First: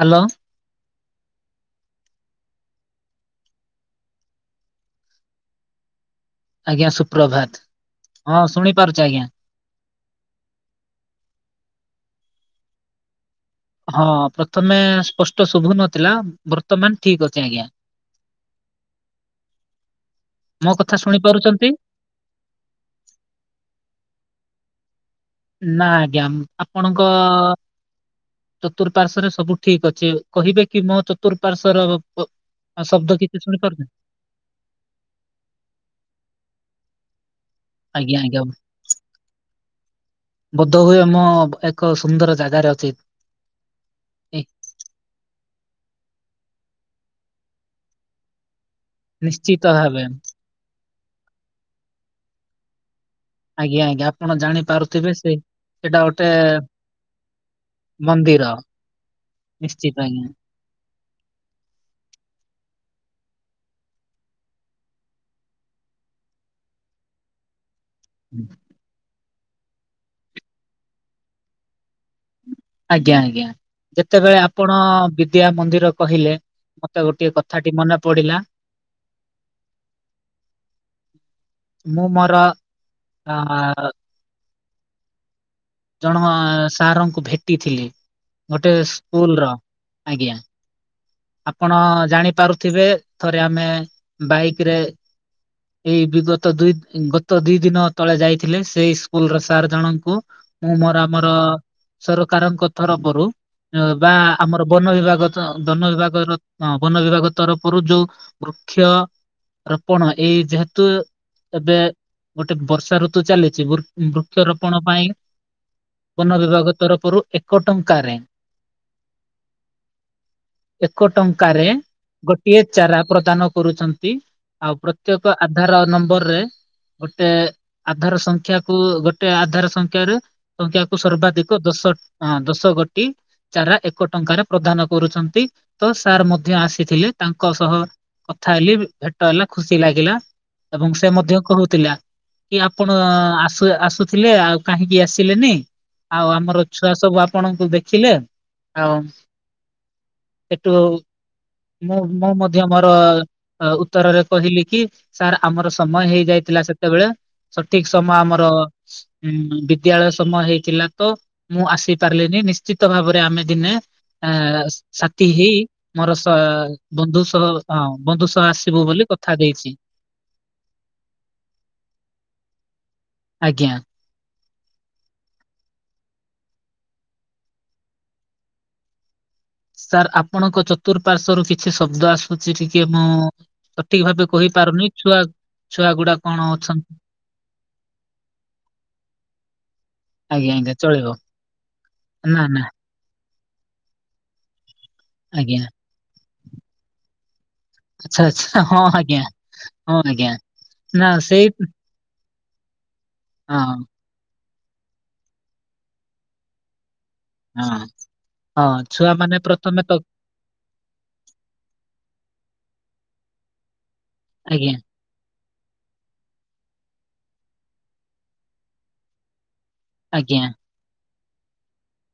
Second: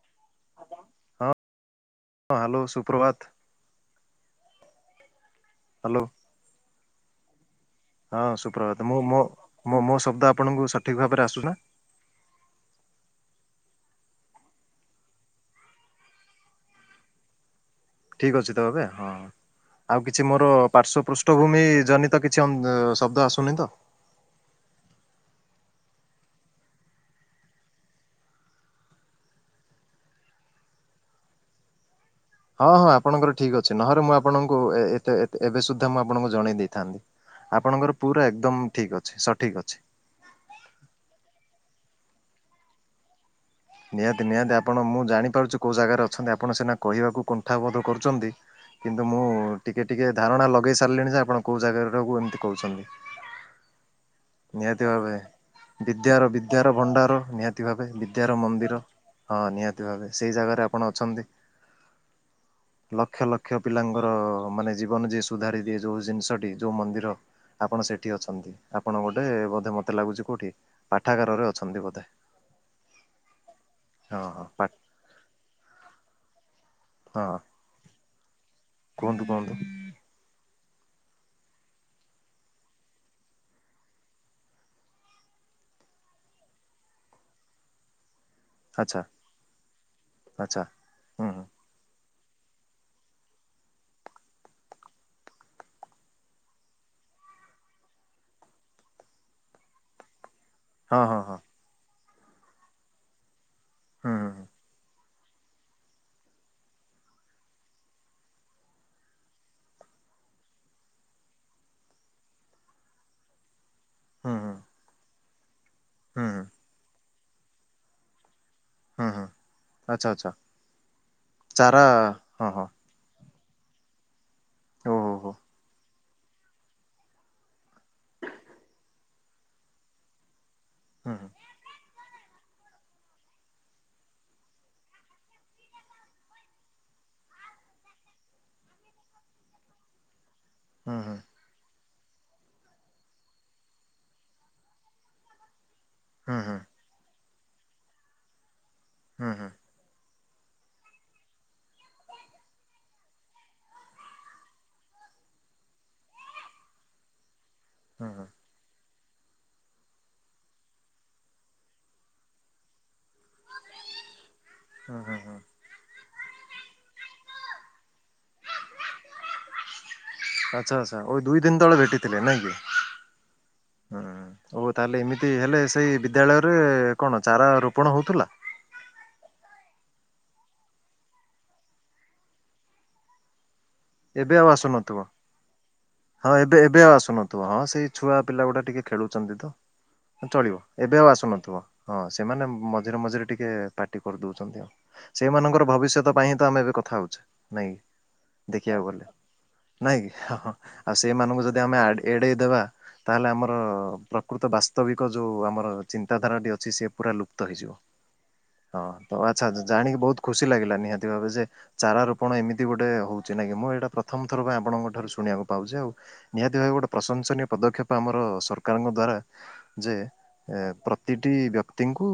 Hello ହ hello ସୁପ୍ରଭାତ। Hello. ଆଜ୍ଞା ସୁପ୍ରଭାତ। ହଁ ଶୁଣି ସୁପ୍ରଭାତ ପାରୁଛି ଆଜ୍ଞା। ମୁଁ ମୋ ସୁ ଆପଣଙ୍କୁ ସଠିକ ଭାବରେ ଆସୁ ହଁ ପ୍ରଥମେ ସ୍ପଷ୍ଟ ଶୁଭୁ ନଥିଲା, ବର୍ତ୍ତମାନ ଠିକ ଅଛି ଆଜ୍ଞା। ଠିକ ଅଛି ତ ଏବେ ହଁ। ଆଉ କିଛି ମୋର ମୋ କଥା ପାର୍ଶ୍ଵ ଶୁଣି ପୃଷ୍ଠଭୂମି ପାରୁଛନ୍ତି ଜନିତ କିଛି ଶବ୍ଦ ଆସୁନି ତ? ନା ଆଜ୍ଞା, ଆପଣଙ୍କ ଚତୁଃପାଶ୍ୱରେ ସବୁ ଠିକ ଅଛି କହିବେ କି ମୋ ଚତୁରପାଶ୍ୱ ହଁ ହଁ ଆପଣଙ୍କର ଠିକ ଅଛି ନହଲେ ମୁଁ ଆପଣଙ୍କୁ ଏତେ ଏବେ ସୁଦ୍ଧା ମୁଁ ଆପଣଙ୍କୁ ଜଣେଇ ଦେଇଥାନ୍ତି। ଆପଣଙ୍କର ପୁରା ଆଜ୍ଞା ଆଜ୍ଞା ଏକଦମ ଠିକ୍ ଅଛି ସଠିକ୍ ଅଛି। ବୋଧ ହୁଏ ଆମ ଏକ ସୁନ୍ଦର ଜାଗା ର ଉଚିତ। ନିହାତି ନିହାତି ଆପଣ ମୁଁ ଜାଣିପାରୁଚଛି କୋଉ ଜାଗାରେ ଅଛନ୍ତି। ଆପଣ ସିନା କହିବାକୁ କୁଣ୍ଠାବୋଧ କରୁଛନ୍ତି। କିନ୍ତୁ ମୁଁ ନିଶ୍ଚିତ ଟିକେ ଭାବେ ଟିକେ ଧାରଣା ଲଗେଇ ସାରିଲିଣି ଯେ ଆପଣ କେଉଁ ଜାଗାରେ ଟାକୁ ଏମିତି କହୁଛନ୍ତି। ଆଜ୍ଞା ଆଜ୍ଞା ଆପଣ ନିହାତି ଭାବେ ଜାଣିପାରୁଥିବେ ସେ ସେଇଟା ଗୋଟେ ବିଦ୍ୟାର ବିଦ୍ୟାର ଭଣ୍ଡାର ନିହାତି ଭାବେ ବିଦ୍ୟା ମନ୍ଦିର ନିହାତି ନିଶ୍ଚିତ ଭାବେ ଆଜ୍ଞା। ସେହି ଜାଗାରେ ଆପଣ ଅଛନ୍ତି। ଲକ୍ଷ ଲକ୍ଷ ପିଲାଙ୍କର ମାନେ ଜୀବନ ଯିଏ ସୁଧାରି ଦିଏ ଯୋଉ ଜିନିଷଟି ଯୋଉ ମନ୍ଦିର ଆପଣ ସେଠି ଅଛନ୍ତି, ଆପଣ ଗୋଟେ ବୋଧେ ମତେ ଲାଗୁଛି କୋଉଠି ପାଠାଗାରରେ ଅଛନ୍ତି ବୋଧେ। ଆଜ୍ଞା ଆଜ୍ଞା ହଁ ଯେତେବେଳେ ହଁ ପା ଆପଣ ବିଦ୍ୟା ମନ୍ଦିର କହିଲେ। ମତେ ଗୋଟେ ହଁ କଥାଟି ମନେ ପଡିଲା। କୁହନ୍ତୁ କୁହନ୍ତୁ। ମଁ ମୋରା ଆଁ ଜଣ ସାରଙ୍କୁ ଭେଟିଥିଲି। ଗୋଟେ ଆଚ୍ଛା ସ୍କୁଲର ଆଜ୍ଞା। ଆଚ୍ଛା ହୁଁ ହୁଁ ଆପଣ ଜାଣିପାରୁଥିବେ ଥରେ ଆମେ ବାଇକ ରେ ଏଇ ବିଗତ ଦୁଇ ଗତ ଦି ଦିନ ତଳେ ଯାଇଥିଲେ ସେଇ ସ୍କୁଲର ସାର୍ ଜଣଙ୍କୁ। ମୁଁ ମୋର ହଁ ହଁ ଆମର ହଁ ସରକାରଙ୍କ ତରଫରୁ ବା ହୁଁ ହୁଁ ଆମର ବନ ବିଭାଗ ବନ ବିଭାଗର ବନ ବିଭାଗ ତରଫରୁ ଯୋଉ ବୃକ୍ଷ ରପଣ ଏଇ ଯେହେତୁ ଏବେ ଗୋଟେ ବର୍ଷା ଋତୁ ଚାଲିଛି ବୃ ହୁଁ ହୁଁ ବୃକ୍ଷରୋପଣ ପାଇଁ, ହୁଁ ବନ ବିଭାଗ ତରଫରୁ ଏକ ଟଙ୍କାରେ ହୁଁ ହୁଁ ଆଛା ଆଚ୍ଛା। ଏକ ଟଙ୍କାରେ ଚାରା ହଁ ଗୋଟିଏ ହଁ ଚାରା ପ୍ରଦାନ କରୁଛନ୍ତି। ଆଉ ଓହୋ ହୋ ପ୍ରତ୍ୟେକ ଆଧାର ନମ୍ବରରେ ଗୋଟେ ଆଧାର ସଂଖ୍ୟାକୁୁ ଗୋଟେ ଟେ ଆଧାର ସଂଖ୍ୟା ରୁ ସଂଖ୍ୟାକୁ ହୁଁ ହୁଁ ସର୍ବାଧିକ ଦଶ ହଁ ଦଶ ଗୋଟି ଚାରା ଏକ ଟଙ୍କାରେ ପ୍ରଦାନ କରୁଛନ୍ତି। ତ ସାର୍ ମଧ୍ୟ ଆସିଥିଲେ ତାଙ୍କ ସହ କଥା ହେଲି ଭେଟ ହେଲା ଖୁସି ଲାଗିଲା। ଏବଂ ହୁଁ ସେ ହୁଁ ମଧ୍ୟ କହୁଥିଲା କି ଆପଣ ଆସ ଆସୁଥିଲେ ଆଉ କାହିଁକି ଆସିଲେନି ଆଉ ହୁଁ ହୁଁ ଆମର ଛୁଆ ସବୁ ଆପଣଙ୍କୁ ଦେଖିଲେ ଆଉ ହୁଁ ହୁଁ ହେଟୁ ମୁଁ ମୁଁ ମଧ୍ୟ ମୋର ଅ ଉତ୍ତରରେ କହିଲି କି ସାର୍ ଆମର ସମୟ ହେଇଯାଇ ଥିଲା ସେତେବେଳେ ସଠିକ ସମୟ ହୁଁ ଆମର ହୁଁ ବିଦ୍ୟାଳୟ ସମୟ ହେଇଥିଲା ତ ମୁଁ ଆସି ପାରିଲିନି ନିଶ୍ଚିତ ଭାବରେ ଆମେ ଦିନେ ଆ ହଁ ସାଥି ହେଇ ମୋର ସା ବନ୍ଧୁ ସହ ହଁ ବନ୍ଧୁ ସହ ଆସିବୁ ବୋଲି କଥା ଦେଇଚି। ଆଚ୍ଛା ଆଚ୍ଛା ଓଇ ଦୁଇ ଦିନ ତଳେ ଭେଟିଥିଲେ ନାଇଁ କି ଆଜ୍ଞା। ହଁ। ଓଉ ତାହଲେ ଏମିତି ହେଲେ ସେଇ ବିଦ୍ୟାଳୟରେ କଣ ଚାରା ରୋପଣ ହଉଥିଲା? ସାର୍ ଆପଣଙ୍କ ଚତୁଃପାର୍ଶ୍ଵ ରୁ କିଛି ଶବ୍ଦ ଆସୁଛି ଟିକେ ମୁଁ ସଠିକ ଭାବେ ଏବେ ଆଉ କହିପାରୁନି ଆସୁନଥିବ। ଛୁଆ ଛୁଆ ଗୁଡା ହଁ କଣ ଏବେ ଏବେ ଆଉ ଅଛନ୍ତି ଆସୁନଥିବ ହଁ ସେଇ ଛୁଆ ପିଲା ଗୁଡା ଟିକେ ଖେଳୁଛନ୍ତି ତ। ଆଜ୍ଞା ଚଳିବ ଆଜ୍ଞା ଏବେ ଆଉ ଚଳିବ ଆସୁନଥିବ ହଁ ନା ସେମାନେ ନା ମଝିରେ ମଝିରେ ଟିକେ ପାଟି କରିଦଉଛନ୍ତି ଆଜ୍ଞା ସେଇମାନଙ୍କର ଭବିଷ୍ୟତ ପାଇଁ ହିଁ ତ ଆମେ ଏବେ କଥା ହଉଛେ। ନାଇଁ କି ଆଚ୍ଛା ଆଚ୍ଛା। ହଁ ଦେଖିବାକୁ ଗଲେ ଆଜ୍ଞା ନାଇଁ ହଁ କି ଆଜ୍ଞା ଆଉ ହଁ ହଁ ନା ସେମାନଙ୍କୁ ସେଇ ଯଦି ଆମେ ଆଡେ ଏଡ଼େଇ ଦେବା ତାହେଲେ ଆମର ହଁ ପ୍ରକୃତ ବାସ୍ତବିକ ଯଉ ଆମର ଚିନ୍ତାଧାରାଟି ଅଛି ସେ ପୁରା ଲୁପ୍ତ ହେଇଯିବ। ହଁ ହଁ ତ ଛୁଆ ମାନେ ଆଚ୍ଛା ପ୍ରଥମେ ଜାଣିକି ତ ବହୁତ ଖୁସି ଲାଗିଲା ନିହାତି ଭାବେ ଯେ ଚାରା ରୋପଣ ଏମିତି ଏମିତି ଗୋଟେ ହଉଛି ନା କି ମୁଁ ଏଇଟା ପ୍ରଥମ ଥର ପାଇଁ ଆଜ୍ଞା ଆପଣଙ୍କଠାରୁ ଶୁଣିବାକୁ ପାଉଛି ଆଉ ନିହାତି ଭାବେ ଗୋଟେ ପ୍ରଶଂସନୀୟ ପଦକ୍ଷେପ ଆମର ସରକାରଙ୍କ ଦ୍ଵାରା ଯେ ଆଜ୍ଞା ପ୍ର ପ୍ରତିଟି ବ୍ୟକ୍ତିଙ୍କୁ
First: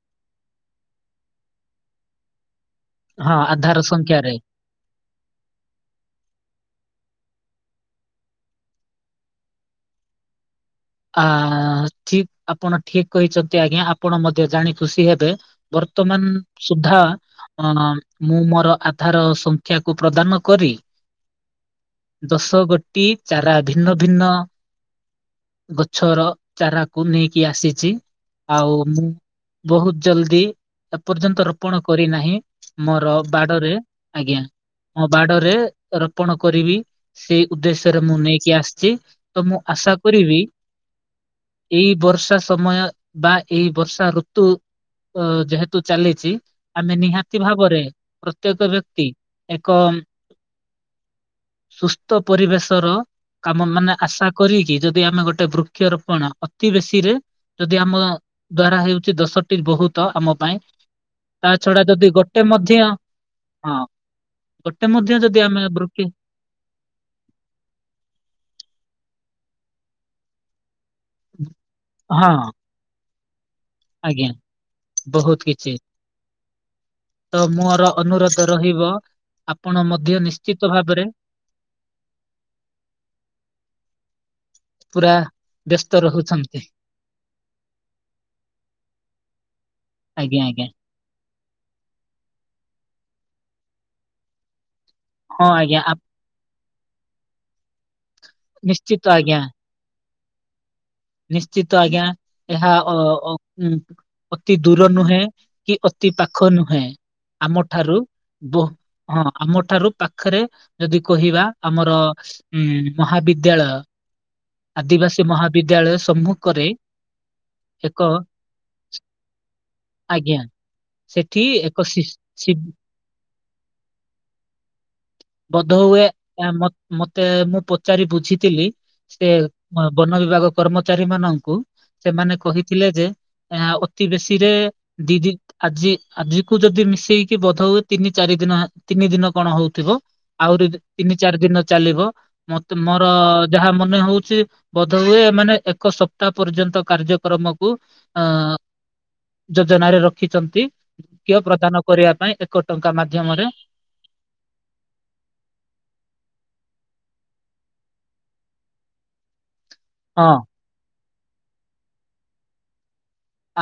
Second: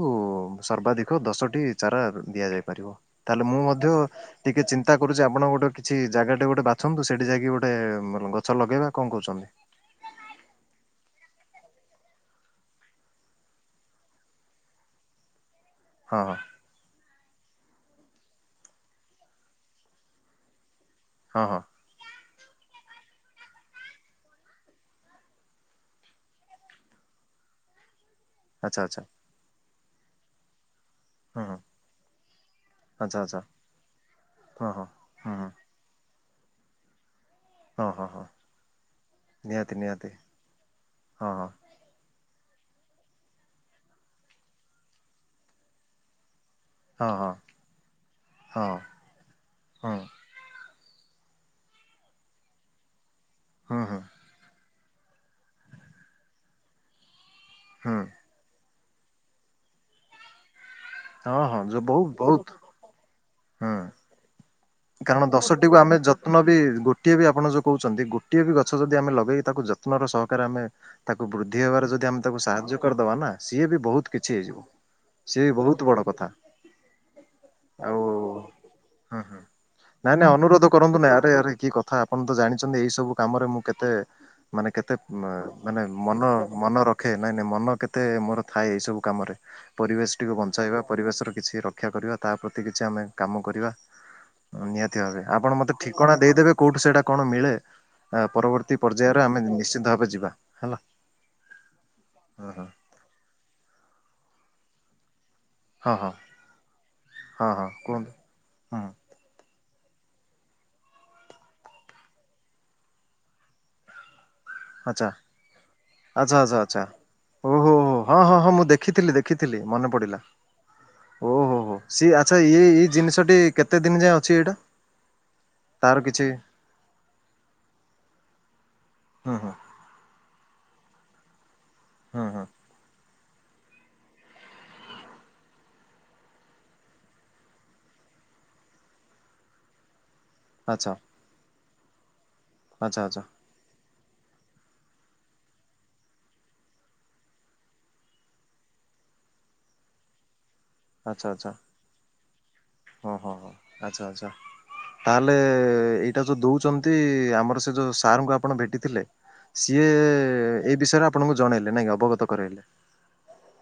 ସର୍ବାଧିକ ଦଶଟି ଚାରା ଦିଆଯାଏ। ପାରିବ ହଁ ତାହେଲେ ମୁଁ ଆଧାର ମଧ୍ୟ ସଂଖ୍ୟାରେ ଟିକେ ଚିନ୍ତା କରୁଛି ଆପଣ ଗୋଟେ କିଛି ଜାଗାଟେ ଗୋଟେ ବାଛନ୍ତୁ ସେଇଠି ଯାଇକି ଗୋଟେ ଉଁ ଗଛ ଲଗେଇବା କଣ କହୁଛନ୍ତି? ଆଁ ଠିକ ଆପଣ ଠିକ କହିଛନ୍ତି ଆଜ୍ଞା ଆପଣ ମଧ୍ୟ ଜାଣି ଖୁସି ହେବେ ହଁ ବର୍ତ୍ତମାନ ହଁ ସୁଦ୍ଧା [unintelligible] ମୁଁ ମୋର ଆଧାର ସଂଖ୍ୟାକୁ ପ୍ରଦାନ କରି ହଁ ହଁ। ଦଶ ଗୋଟି ଚାରା ଭିନ୍ନ ଭିନ୍ନ ଗଛର ଚାରାକୁ ନେଇକି ଆସିଛି ଆଉ ଆଚ୍ଛା ଆଚ୍ଛା ମୁଁ ବହୁତ ଜଲ୍ଦି ହଁ ଏପର୍ଯ୍ୟନ୍ତ ହଁ ରୋପଣ କରିନାହିଁ ମୋର ଆଚ୍ଛା ଆଚ୍ଛା ବାଡ଼ରେ ଆଜ୍ଞା ହଁ ହଁ। ମୋ ହଁ ହଁ ବାଡ଼ରେ ର ରୋପୋଣ କରିବି ସେଇ ହଁ ଉଦ୍ଦେଶ୍ୟରେ ହଁ ମୁଁ ହଁ ନେଇକି ଆସିଛି ତ ମୁଁ ନିହାତି ଆଶା ନିହାତି କରିବି ହଁ ହଁ ଏଇ ବର୍ ବର୍ଷା ସମୟ ବା ଏଇ ବର୍ଷା ଋତୁ ଅଁ ଯେହେତୁ ଚାଲିଚି ଆମେ ହଁ ହଁ। ନିହାତି ଭାବରେ ପ୍ରତ୍ୟେକ ହଁ ବ୍ୟକ୍ତି ଏକ ହଁ ସୁସ୍ଥ ପରିବେଶ ର କାମ ହୁଁ ମାନେ ହୁଁ ଆଶା କରିକି ଯଦି ଆମେ ଗୋଟେ ଗୋଟେ ବୃକ୍ଷରୋପଣ ଅତି ବେଶୀ ରେ ଯଦି ହୁଁ ଆମ ଦ୍ଵାରା ହେଉ ଛି ଦଶଟି ବହୁତ ଆମ ପାଇଁ ହଁ ତା ହଁ ଛଡା ଯୋଉ ବହୁ ଯଦି ଗୋଟେ ବହୁତ ମଧ୍ୟ ହୁଁ ହଁ। ଗୋଟେ ମଧ୍ୟ କାରଣ ଯଦି ଦଶଟିକୁୁ ଆମେ ବୃକ୍ଷି ଯତ୍ନ ବି ଗୋଟିଏ ବି ଆପଣ ଯୋଉ କହୁଛନ୍ତି ଗୋଟିଏ ବି ଗଛ ଯଦି ଆମେ ଲଗେଇ ତାକୁ ଯତ୍ନର ସହକାରେ ଆମେ ତାକୁ ବୃଦ୍ଧି ହବାରେ ଯଦି ଆମେ ହଁ ତାକୁ ସାହାଯ୍ୟ କରିଦବା ନା ସିଏ ବି ବହୁତ ଆଜ୍ଞା କିଛି ହେଇଯିବ, ସିଏ ବହୁତ ବଡ଼ କଥା। ତ ମୋର ଆଉ ଅନୁରୋଧ ରହିବ ହଁ ହଁ ଆପଣ ମଧ୍ୟ ନାଇଁ ନାଇଁ ନିଶ୍ଚିତ ଅନୁରୋଧ କରନ୍ତୁ ଭାବରେ ନାଇଁ ଆରେ ଆରେ କି କଥା ଆପଣ ତ ଜାଣିଛନ୍ତି ଏଇ ସବୁ କାମରେ ମୁଁ କେତେ ମାନେ କେତେ ପୁରା ମା ମାନେ ବ୍ୟସ୍ତ ମନ ରହୁଛନ୍ତି ମନ ରଖେ ନାଇଁ ନାଇଁ ମନ କେତେ ମୋର ଥାଏ ଏଇ ସବୁ କାମରେ। ପରିବେଶଟିକୁ ଆଜ୍ଞା ଆଜ୍ଞା ବଞ୍ଚାଇବା, ପରିବେଶର କିଛି ରକ୍ଷା କରିବା ତା ପ୍ରତି କି ଆମେ କାମ କରିବା ନିହାତି ଭାବେ ହଁ ଆପଣ ମତେ ଆଜ୍ଞା ଠିକଣା ଦେଇଦେବେ। କୋଉଠୁ ସେଇଟା କଣ ମିଳେ ଆଁ ଆପ- ପରବର୍ତ୍ତୀ ନିଶ୍ଚିତ ପର୍ଯ୍ୟାୟରେ ଆଜ୍ଞା ଆମେ ନିଶ୍ଚିତ ଭାବେ ଯିବା ହେଲା। ନିଶ୍ଚିତ ଆଜ୍ଞା ହଁ ହଁ ଏହା ଅ ଅ ଉଁ ଅତି ଦୂର ନୁହେଁ। କି ହଁ ଅତି ପାଖ ନୁହେଁ ହଁ ହଁ ଆମଠାରୁ କୁହନ୍ତୁ ବହୁ ହୁଁ ହଁ ଆମ ଠାରୁ ପାଖରେ ଯଦି କହିବା ଆମର ଉଁ ମହାବିଦ୍ୟାଳୟ ଆଚ୍ଛା ଆଦିବାସୀ ମହାବିଦ୍ୟାଳୟ ସମ୍ମୁଖରେ। ହଉ ହଉ ହଉ, ଏକ ହଁ ହଁ ହଁ ମୁଁ ଦେଖିଥିଲି ଦେଖିଥିଲି ମନେ ପଡିଲା। ଆଜ୍ଞା ସେଠି ଓହୋ ହୋ ଏକ ଶି ସିଏ ଆଛା ଶିବ ଇଏ ଇଏ ଜିନିଷଟି କେତେ ଦିନ ଯାଏଁ ଅଛି ଏଇଟା? ବଧ ତାର ହୁଏ କିଛି ଆମ୍ ମାତ୍ ମତେ ମୁଁ ପଚାରିିବୁଝ ବୁଝିଥିଲି ସେ ହୁଁ ହୁଁ ବ୍ ବନ ବିଭାଗ କର୍ମଚାରୀ ମାନଙ୍କୁ। ହୁଁ ସେମାନେ ହୁଁ କହିଥିଲେ ଯେ ଆଁ ଅତି ବେଶୀ ରେ ଦି ଦିନ୍ ଆଜି ଆଜି କୁ ଯଦି ମିଶେଇକି ବଧ ହୁ ତିନି ଚାରି ଦିନ ତିନି ଦିନ କଣ ହଉଥିବ? ଆହୁରି ଆଚ୍ଛା ତିନି ଚାରି ଦିନ ଚାଲିବ ମତେ, ଆଚ୍ଛା ମୋର ଆଚ୍ଛା ଯାହା ମନେ ହଉଛି ବଧ ହୁଏ ସେମାନେ ଏକ ସପ୍ତାହ ପର୍ଯ୍ୟନ୍ତ କାର୍ଯ୍ୟକ୍ରମକୁ ଆଁ ଯୋଜନାରେ ରଖିଛନ୍ତି ଆଚ୍ଛା [unintelligible] ଆଚ୍ଛା ପ୍ରଦାନ କରିବା ପାଇଁ ଏକ ଟଙ୍କା ହଁ ହଁ ମାଧ୍ୟମରେ ହଁ ଆଛା ଆଛା ତାହେଲେ ଏଇଟା ଯୋଉ ଦଉଛନ୍ତି ନ୍ତି ଆମର ସେ ଯୋଉ ସାରଙ୍କୁ ଆପଣ ଭେଟିଥିଲେ, ସିଏ ହଁ ଏଇ ବିଷୟରେ ଆପ୍ ଆପଣଙ୍କୁ ଜଣେଇଲେ ନାଇଁ ଅବଗତ କରାଇଲେ।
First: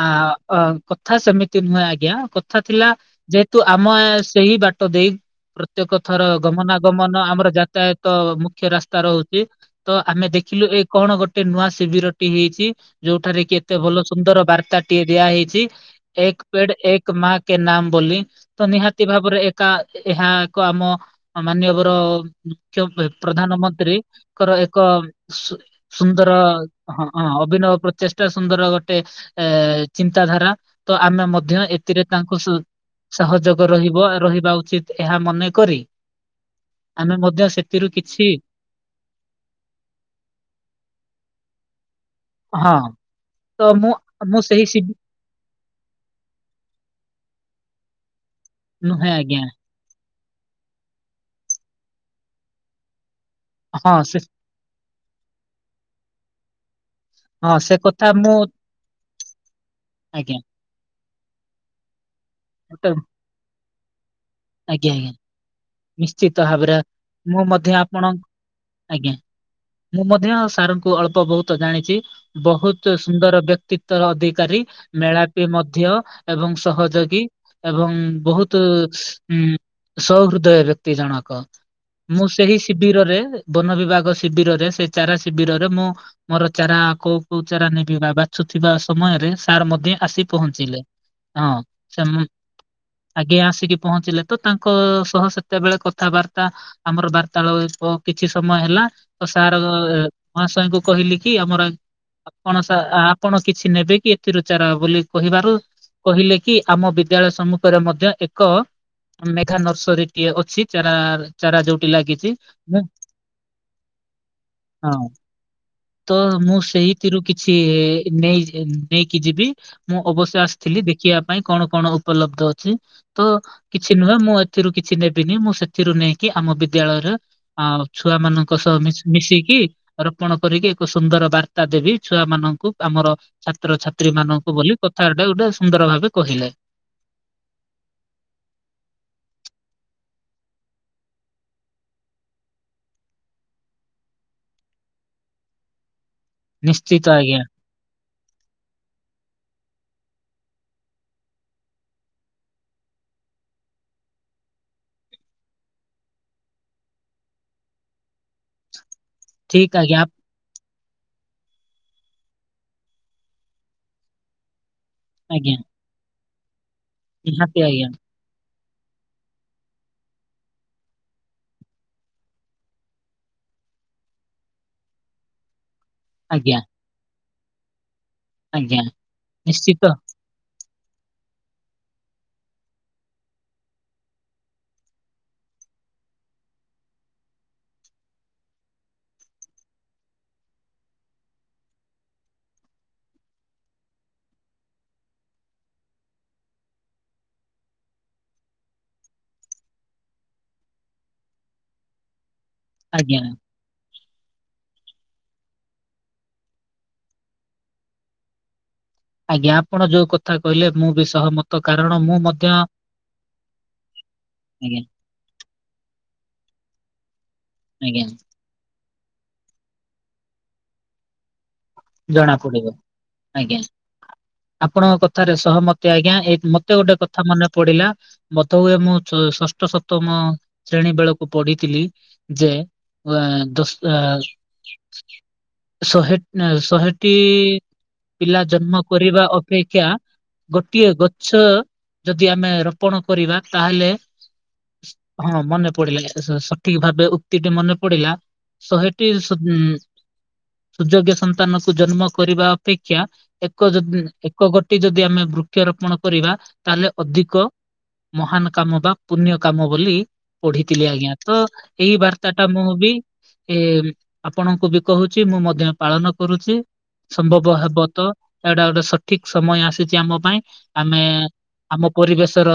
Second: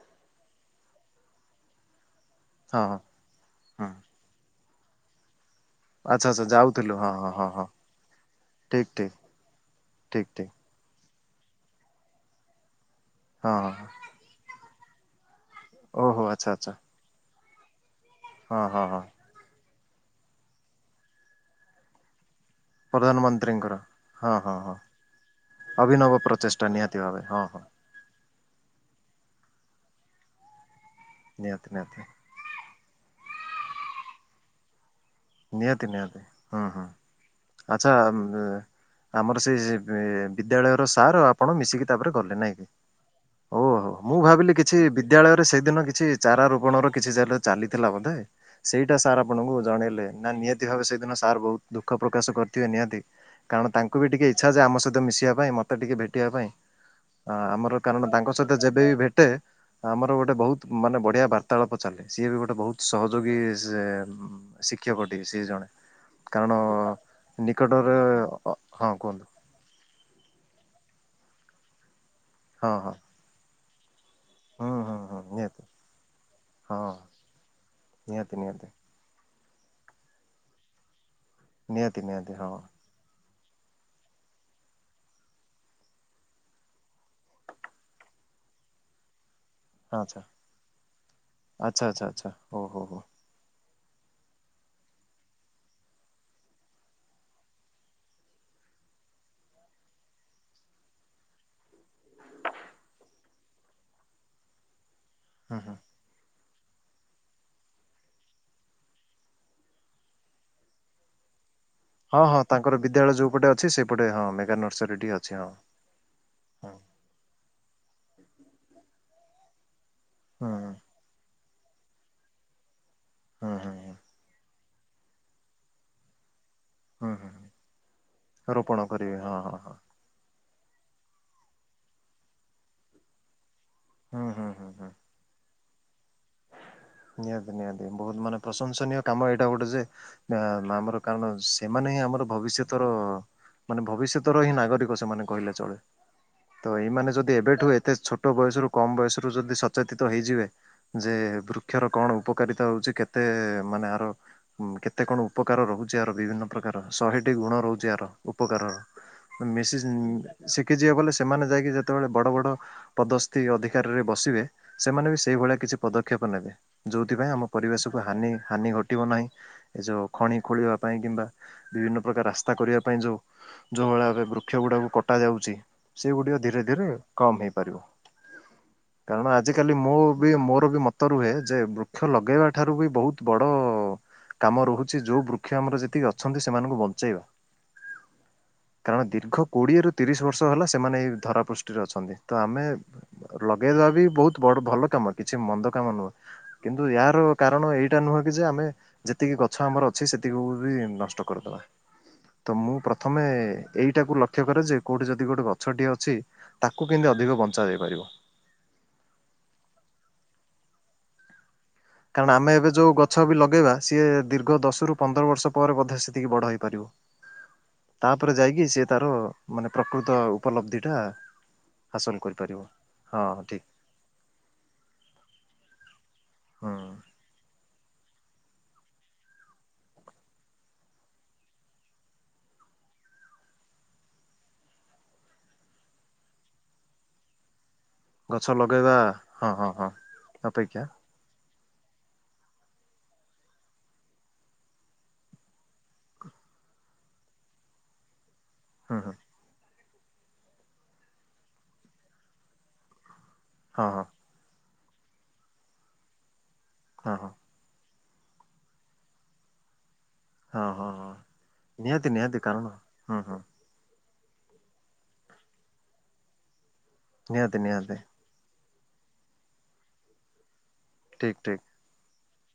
ଆଁ ଅ କଥା ସେମିତି ନୁହେଁ ଆଜ୍ଞା। କଥା ହଁ ଥିଲା ହଁ ଯେହେତୁ ହଁ ଆମ ଏ ସେଇ ବାଟ ଦେଇ ପ୍ର ପ୍ରତ୍ୟେକ ଥର ଆଚ୍ଛା ଆଚ୍ଛା ଯାଉଥିଲୁ ହଁ ଗମନାଗମନ ହଁ ଆମର ହଁ ହଁ ଯାତାୟତ ମୁଖ୍ୟ ଠିକ୍ ରାସ୍ତା ଠିକ୍ ରହୁଛି ତ ଆମେ ଠିକ୍ ଠିକ୍ ଦେଖିଲୁ ଏ କଣ ଗୋଟେ ନୂଆ ଶିବିରଟି ହେଇଛି ଯୋଉଠାରେ ହଁ କି ଏତେ ହଁ ଭଲ ସୁନ୍ଦର ବାର୍ତ୍ତା ଟିଏ ଦିଆ ହେଇଛି। ଓହୋ ନ୍ତୀ ଏକ ଆଚ୍ଛା ଆଚ୍ଛା ପେଡ଼ ଏକ ମା କେ ନାମ ବୋଲି ହଁ ତ ହଁ ହଁ ନିହାତି ଭାବରେ ଏକ ଏହା ଏକ ଆମ ମାନ୍ୟବର ମୁଖ୍ୟ ପ୍ରଧାନମନ୍ତ୍ରୀଙ୍କର ହଁ ପ୍ରଧାନମନ୍ତ୍ରୀଙ୍କର ହଁ ହଁ ଏକ ସୁ ଅଭିନବ ସୁନ୍ଦର ପ୍ରଚେଷ୍ଟା ନିହାତି ହ ଭାବେ ହଁ ହଁ ଅଭିନବ ପ୍ରଚେଷ୍ଟା। ସୁନ୍ଦର ଗୋଟେ ଏ ଚିନ୍ତାଧାରା ତ ଆମେ ମଧ୍ୟ ନିହାତି ନିହାତି ଏଥିରେ ତାଙ୍କୁ ସହଯୋଗ ରହିବ, ରହିବା ଉଚିତ। ମନେକରି ଆମେ ମ ଆଛା, ଆମର ସେ ବିଦ୍ୟାଳୟର ସାର ଆପଣ ମିଶିକି। ତାପରେ ଗଲେ ନାଇଁ କି? ହଁ ଓ ତ ହୋ ମୁଁ ଭାବିଲି ସେହି କିଛି ସି ବିଦ୍ୟାଳୟରେ ସେଇଦିନ କିଛି ଚାରା ରୋପଣ ର କିଛି ଚାଲ ଚାଲିଥିଲା ବୋଧେ ସେଇଟା ନୁହେଁ ସାର୍ ଆଜ୍ଞା ଆପଣଙ୍କୁ ଜଣେଇଲେ। ନା ନିହାତି ଭାବେ ସେଇଦିନ ସାର୍ ବହୁତ ଦୁଃଖ ପ୍ରକାଶ କରିଥିବେ ନିହାତି। କାରଣ ହଁ ତାଙ୍କୁ ବି ସେ ଟିକେ ଇଛା ଯେ- ଆମ ସହିତ ମିଶିବା ପାଇଁ, ମତେ ଟିକେ ଭେଟିବା ପାଇଁ। ଆ ହଁ ସେ ଆମର କାରଣ କଥା ତାଙ୍କ ମୁଁ ସହିତ ଯେବେ ବି ଭେଟେ ଆମର ଗୋଟେ ଆଜ୍ଞା ବହୁତ ମାନେ ବଢିଆ। ବାର୍ତ୍ତାଳାପ ଚାଲେ ସିଏ ବି ଗୋଟେ ବହୁତ ତ ସହଯୋଗୀ ଆଜ୍ଞା ଆଜ୍ଞା ଶିକ୍ଷକଟିଏ ସିଏ ଜଣେ। ନିଶ୍ଚିତ କାରଣ ଭାବରେ ମୁଁ ମଧ୍ୟ ନିକଟରେ ଆପଣ ହଁ ଆଜ୍ଞା କୁହନ୍ତୁ? ମୁଁ ମଧ୍ୟ ସାର୍ ଙ୍କୁ ଅଳ୍ପ ବହୁତ ଜାଣିଛି ହଁ ହଁ ବହୁତ ସୁନ୍ଦର ବ୍ୟକ୍ତି। ଅଧିକାରୀ, ହୁଁ ହୁଁ ହୁଁ ମେଳାପି ନିହାତି ମଧ୍ୟ ଏବଂ ହଁ ସହଯୋଗୀ ଏବଂ ନିହାତି ବହୁତ ନିହାତି ଉଁ ସ ହୃଦୟ ବ୍ୟକ୍ତି ଜଣକ ନିହାତି ମୁଁ ନିହାତି ହଁ ସେହି ଶିବିରରେ ବନ ବିଭାଗ ଶିବିରରେ, ସେ ଚାରା ଶିବିରରେ, ମୁଁ ମୋର ଚାରା କୋଉ କୋଉ ଚାରା ନେବି ବା ଥିବା ସମୟରେ ତାର ମଧ୍ୟ ଆଚ୍ଛା ଆସି ପହଞ୍ଚିଲେ। ହଁ ଆଚ୍ଛା ଆଚ୍ଛା ସେମ ଆଚ୍ଛା ହଉ ହଉ ହଉ ଆଗେ ଆସିକି ପହଞ୍ଚିଲେ। ତ ତାଙ୍କ ସହ ସେତେବେଳେ କଥାବାର୍ତ୍ତା ଆମର ବାର୍ତାଳୟପ କିଛି ସମୟ ହେଲା ତ ସାର୍ ମହାଶୟଙ୍କୁ କହିଲି କି ଆମର ଆପଣ ସା ଆପଣ କିଛି ନେବେ କି ଏଥିରୁ ଚାରା ବୋଲି କହିବାରୁ ହୁଁ ହୁଁ କହିଲେ କି ଆମ ବିଦ୍ୟାଳୟ ସମ୍ମୁଖରେ ମଧ୍ୟ ଏକ ମେଘା ନର୍ସରୀ ଟିଏ ଅଛି ଚାରା ର ହଁ ହଁ ତାଙ୍କର ବିଦ୍ୟାଳୟ ଯୋଉପଟେ ଅଛି ସେପଟେ ହଁ ମେଘା ହଁ ନର୍ସରୀ ଟି ଅଛି ହଁ। ତ ମୁଁ ହଁ ସେଇଥିରୁ କିଛି ଏ ନେଇ ଏନ ନେଇକି ଯିବି ମୁଁ ଅବଶ୍ୟ ହୁଁ ଆସିଥିଲି ଦେଖିବା ପାଇଁ। କଣ କଣ ଉପଲବ୍ଧ ଅଛି। ତ ହୁଁ ହୁଁ କିଛି ହୁଁ ନୁହେଁ ମୁଁ ଏଥିରୁ କିଛି ନେବିନି ମୁଁ ସେଥିରୁ ନେଇକି ଆମ ବିଦ ଦ୍ୟାଳୟରେ ହୁଁ ହୁଁ ଆ, ଛୁଆ ମାନଙ୍କ ସହ ରୋପଣ ମିଶ କରିବେ ହଁ ମିଶିକି ହଁ ହଁ ରୋପଣ କରିକି ଏକ ସୁନ୍ଦର ବାର୍ତ୍ତା ଦେବି ଛୁଆ ମାନଙ୍କୁ ଆମର ଛାତ୍ରଛାତ୍ରୀ ହୁଁ ହୁଁ ମାନଙ୍କୁ ହୁଁ ବୋଲି ହୁଁ କଥାଟା ଗୋଟେ ସୁନ୍ଦର ଭାବେ କହିଲେ। ନିହାତି ନିହାତି ବହୁତ ମାନେ ପ୍ରଶଂସନୀୟ କାମ ଏଇଟା ଗୋଟେ ଯେ। ଦେ-ଆମର କାରଣ ସେମାନେ ସିଏ ଆମର ଭବିଷ୍ୟତର ମାନେ ଭବିଷ୍ୟତର ହିଁ ନାଗରିକ ସେମାନେ କହିଲେ ଚଳେ। ତ ଏଇ ନିଶ୍ଚିତ ମାନେ ଯଦି ଆଜ୍ଞା। ଏବେଠୁ ଏତେ ଛୋଟ ବୟସରୁ କମ ବୟସ ରୁ ଯଦି ସ ଚେତିତ ହେଇଯିବେ ଯେ ବୃ କ୍ଷର କଣ ଉପକାରିତା ହଉଛି କେତେ ମାନେ ଆର ଉଁ, କେତେ କଣ ଉପକାର ରହୁଛି ଆର ବିଭିନ୍ନ ପ୍ରକା ଶହେଟି ଗୁଣ ରହୁଚି ଏହାର ଉପକାରର। ଠିକ ମିଶିଜି ଆଜ୍ଞା ଶିଖିଯିବେ ବଲେ ସେମାନେ ଯାଇକି ଯ ଯେତେବେଳେ ବଡ଼ ବଡ଼ ପଦସ୍ତି ଅଧିକାରରେ ବସିବେ ସେମାନେ ବି ସେଇଭଳିଆ ଆଜ୍ଞା କିଛି ପଦକ୍ଷେପ ନେବେ। ଯୋଉଥିପାଇଁ ଆମ ନିହାତି ଆଜ୍ଞା ପରିବେଶକୁ ହାନି ହାନି ଘଟ ଟିବ ନାହିଁ ଏ ଯୋଉ ଖଣି ଖୋଳିବା ପାଇଁ କିମ୍ବା ବିଭିନ୍ନ ପ୍ରକାର ରାସ୍ତା କରିବା ପାଇଁ ଯୋଉ ଯୋ ଉଭଳି ଭାବେ ବୃକ୍ଷ ଗୁଡାକୁ କଟା ଯାଉଛି ସେଗୁଡିକ ଆଜ୍ଞା ଧୀରେ ଧୀରେ କମ ହେଇପାରିବ। ଆଜ୍ଞା କାରଣ ଆଜିକାଲି ନିଶ୍ଚିତ ମୁଁ ବି ମୋର ବି ମତ ରୁହେ ଯେ ବୃକ୍ଷ ଲଗେଇବା ଠାରୁ ବି ବହୁତ ବଡ କାମ ରହୁଛି ଯୋଉ ବୃକ୍ଷ ଆମର ଯେତିକି ଅଛନ୍ତି ସେମାନଙ୍କୁ ବଞ୍ଚେଇବା। କାରଣ ଦୀର୍ଘ କୋଡିଏ ରୁ ତିରିଶ ବର୍ଷ ହେଲା ସେମାନେ ଏଇ ଧରାପୃଷ୍ଠରେ ଅଛନ୍ତି। ତ ଆମେ ଲଗେଇ ହେଲା ବି ବହୁତ ବଡ ଭଲ କାମ କିଛି ମନ୍ଦ କାମ ନୁହଁ। କିନ୍ତୁ ଏହାର କାରଣ ଏଇଟା ନୁହେଁ କି ଯେ ଆମେ ଯେତିକି ଗଛ ଆମର ଅଛି ସେତିକି କୁ ବି ନଷ୍ ଚ, କରିଦବା। ତ ମୁଁ ଆଜ୍ଞା। ପ୍ରଥମେ ଏଇଟାକୁ ଲକ୍ଷ୍ୟ କରେ ଯେ କୋଉଠି ଯଦି ଗୋଟେ ଗଛଟିଏ ଅଛି ତାକୁ କେମତି ଅଧିକ ବଞ୍ଚା ଯାଇପାରିବ। ଆଜ୍ଞା ଆପଣ ଯୋଉ କଥା କହିଲେ ମୁଁ ବି ସହମ କାରଣ ଆମେ ଏବେ ଯୋଉ ଗଛ ବି ଲଗେଇବା ସିଏ ଦୀର୍ଘ ଆଜ୍ଞା ଦଶ ରୁ ପନ୍ଦର ବର୍ଷ ପରେ ବୋଧେ ସେ ଏତିକି ବଡ ହେଇପାରିବ। ଆଜ୍ଞା ତାପରେ ଯାଇକି ସିଏ ତାର ମାନେ ପ୍ରକୃତ ଉପଲବ୍ଧିଟା ଜଣା ପଡିବ। ଆଜ୍ଞା ଆପଣଙ୍କ କଥାରେ ସହମତି ଆଜ୍ଞା ଏ ମୋତେ ହୁଁ ଗୋଟେ କଥା ମନେ ପଡିଲା ବୋଧ ହୁଏ ମୁଁ ଷ-ଷଷ୍ଠ ସପ୍ତମ ଶ୍ରେଣୀ ବେଳକୁ ପଢିଥିଲି ଯେ ଉଏ, ଦଶ ଏ, ଶହେ ଏଁ, ଶହେଟି ପିଲା ଗଛ ଜନ୍ମ ଲଗେଇବା କରିବା ହଁ ହଁ ହଁ ଅପେକ୍ଷା ଅପେକ୍ଷା ଗୋଟିଏ ଗଛ ଯଦି ଆମେ ରୋପଣ କରିବା ତାହେଲେ ହଁ ମନେ ପଡିଲା ସ- ସଠିକ ଭାବେ ଉକ୍ତିଟି ମନେ ପଡିଲା। ହୁଁ ଶହେଟି ହୁଁ ସୁ-ଉଁ, ସୁଯୋଗ୍ୟ ସନ୍ତାନକୁ ଜନ୍ମ କରିବା ଅପେକ୍ଷା ଏକ ଯ ହଁ ଉଁ, ହଁ ଏକ ଗୋଟି ଯଦି ଆମେ ବୃକ୍ଷରୋପଣ କରିବା ତାହେଲେ ହଁ ହଁ ଅଧିକ ମହାନ କାମ ବା ପୁଣ୍ୟ କାମ ବୋଲି ହଁ ପଢିଥିଲି ହଁ ହଁ ଆଜ୍ଞା। ତ ଏଇ ନିହାତି ବାର୍ତ୍ତା ନିହାତି ଟା କାରଣ ମୁଁ ବି ହୁଁ ହୁଁ ଏ ଆପଣଙ୍କୁ ବି କହୁଛି। ମୁଁ ମଧ୍ୟ ପାଳନ କରୁଛି। ସମ୍ଭବ ନିହାତି ହେବ ନିହାତି ତ ଏଟା ଗୋଟେ ସଠିକ ସମୟ ଆସିଛି ଆମ ପାଇଁ, ଆମେ ଠିକ୍ ଠିକ୍ ଆମେ ପରିବେଶ ର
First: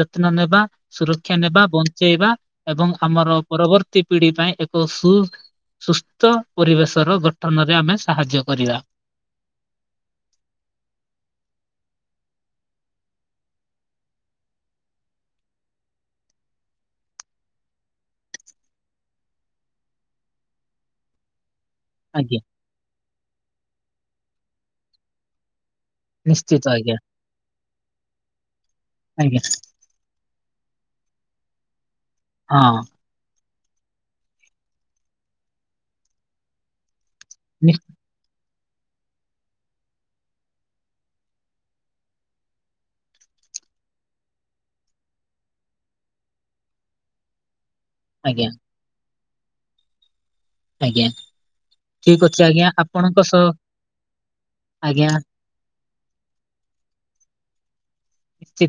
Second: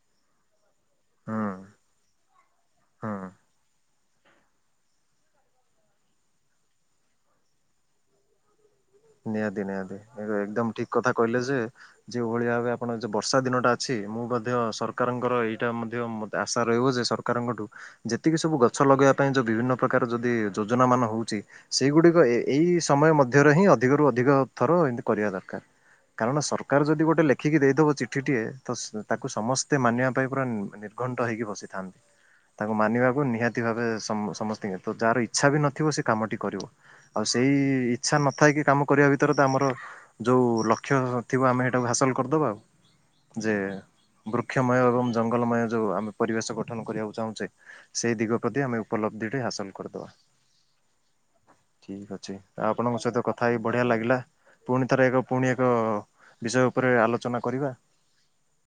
ଯତ୍ନ ନେବା, ସୁରକ୍ଷା ହୁଁ ନେବା, ବଞ୍ଚେଇବା ଏବଂ ହୁଁ ଆମର ପରବର୍ତ୍ତୀ ପିଢି ପାଇଁ, ଏକ ସୁ ସୁସ୍ଥ ପରିବେଶର ଗଠନରେ ଆମେ ସାହାଯ୍ୟ କରିବା। ନିହାତି ନିହାତି [unintelligible] ଏକଦମ ଠିକ କଥା କହିଲେ ଯେ, ଯୋଉଭଳି ଭାବେ ଆପଣ ଯୋଉ ବର୍ଷା ଦିନଟା ଅଛି। ମୁଁ ମଧ୍ୟ ସରକାରଙ୍କର ଏଇଟା ମଧ୍ୟ ଆଶା ରହିବ ଯେ, ସରକାରଙ୍କଠୁ ଯେତିକି ସବୁ ଗଛ ଲଗେ ଗେଆ ପାଇଁ, ଯୋଉ ବିଭିନ୍ନ ପ୍ରକାର ଯଦି ଯୋଜନା ମାନ ହଉଛି ସେଇଗୁଡିକ ଏ ଆଜ୍ଞା। ଏଇ ସମୟ ମଧ୍ୟରେ ହିଁ, ଅଧିକରୁ ଅଧିକ ଥର ଏମିତି କରିଆ ଦରକାର। କାରଣ ନିଶ୍ଚିତ ସରକାର ଆଜ୍ଞା ଯଦି ଗୋଟେ ଲେଖିକି ଦେଇଦବ ଚିଠିଟିଏ, ତ ତାକୁ ଆଜ୍ଞା ସମସ୍ତେ ମାନିବା ପାଇଁ ପୁରା ଘଣ୍ଟ ହେଇକି ବସିଥାନ୍ତି। ତାକୁ ହଁ ମାନିବାକୁ ନିହାତି ନିହାତି ଭାବେ ସମ ସମସ୍ତିଙ୍କି, ତ ଯାହାର ଇଚ୍ଛା ବି ନଥିବ ସେ କାମଟି କରିବ। ଆଉ ସେଇ ନିଶ୍- ଇଛା ନ କାମ କରିବା ଭିତରେ ତ, ଆମର ଯୋଉ ଲକ୍ଷ୍ୟ ଥିବ ଆମେ ସେଇଟାକୁ ହାସଲ କରିଦବା ଆଉ। ଯେ ବୃକ୍ଷମୟ ଏବଂ ଜଙ୍ଗଲମୟ, ଯୋଉ ଆମେ ପରିବେଶ ଗଠନ କରିବାକୁ ଚାହୁଁଛେ ସେଇ ଦିଗ ଆଜ୍ଞା ପ୍ରତି ଆମେ ଉପଲବ୍ଧି ରେ ହାସଲ କରିଦବା। ଆଜ୍ଞା, ଠିକ ଅଛି ଆଜ୍ଞା ଆପଣଙ୍କ ସ କଥା ହେଇକି ବଢିଆ ଲାଗିଲା, ପୁଣି ଥରେ ଏକ ପୁଣି ଏକ ବିଷୟ ଉପରେ ଆଲୋଚନା କରିବା। ନିଶ୍ଚିତ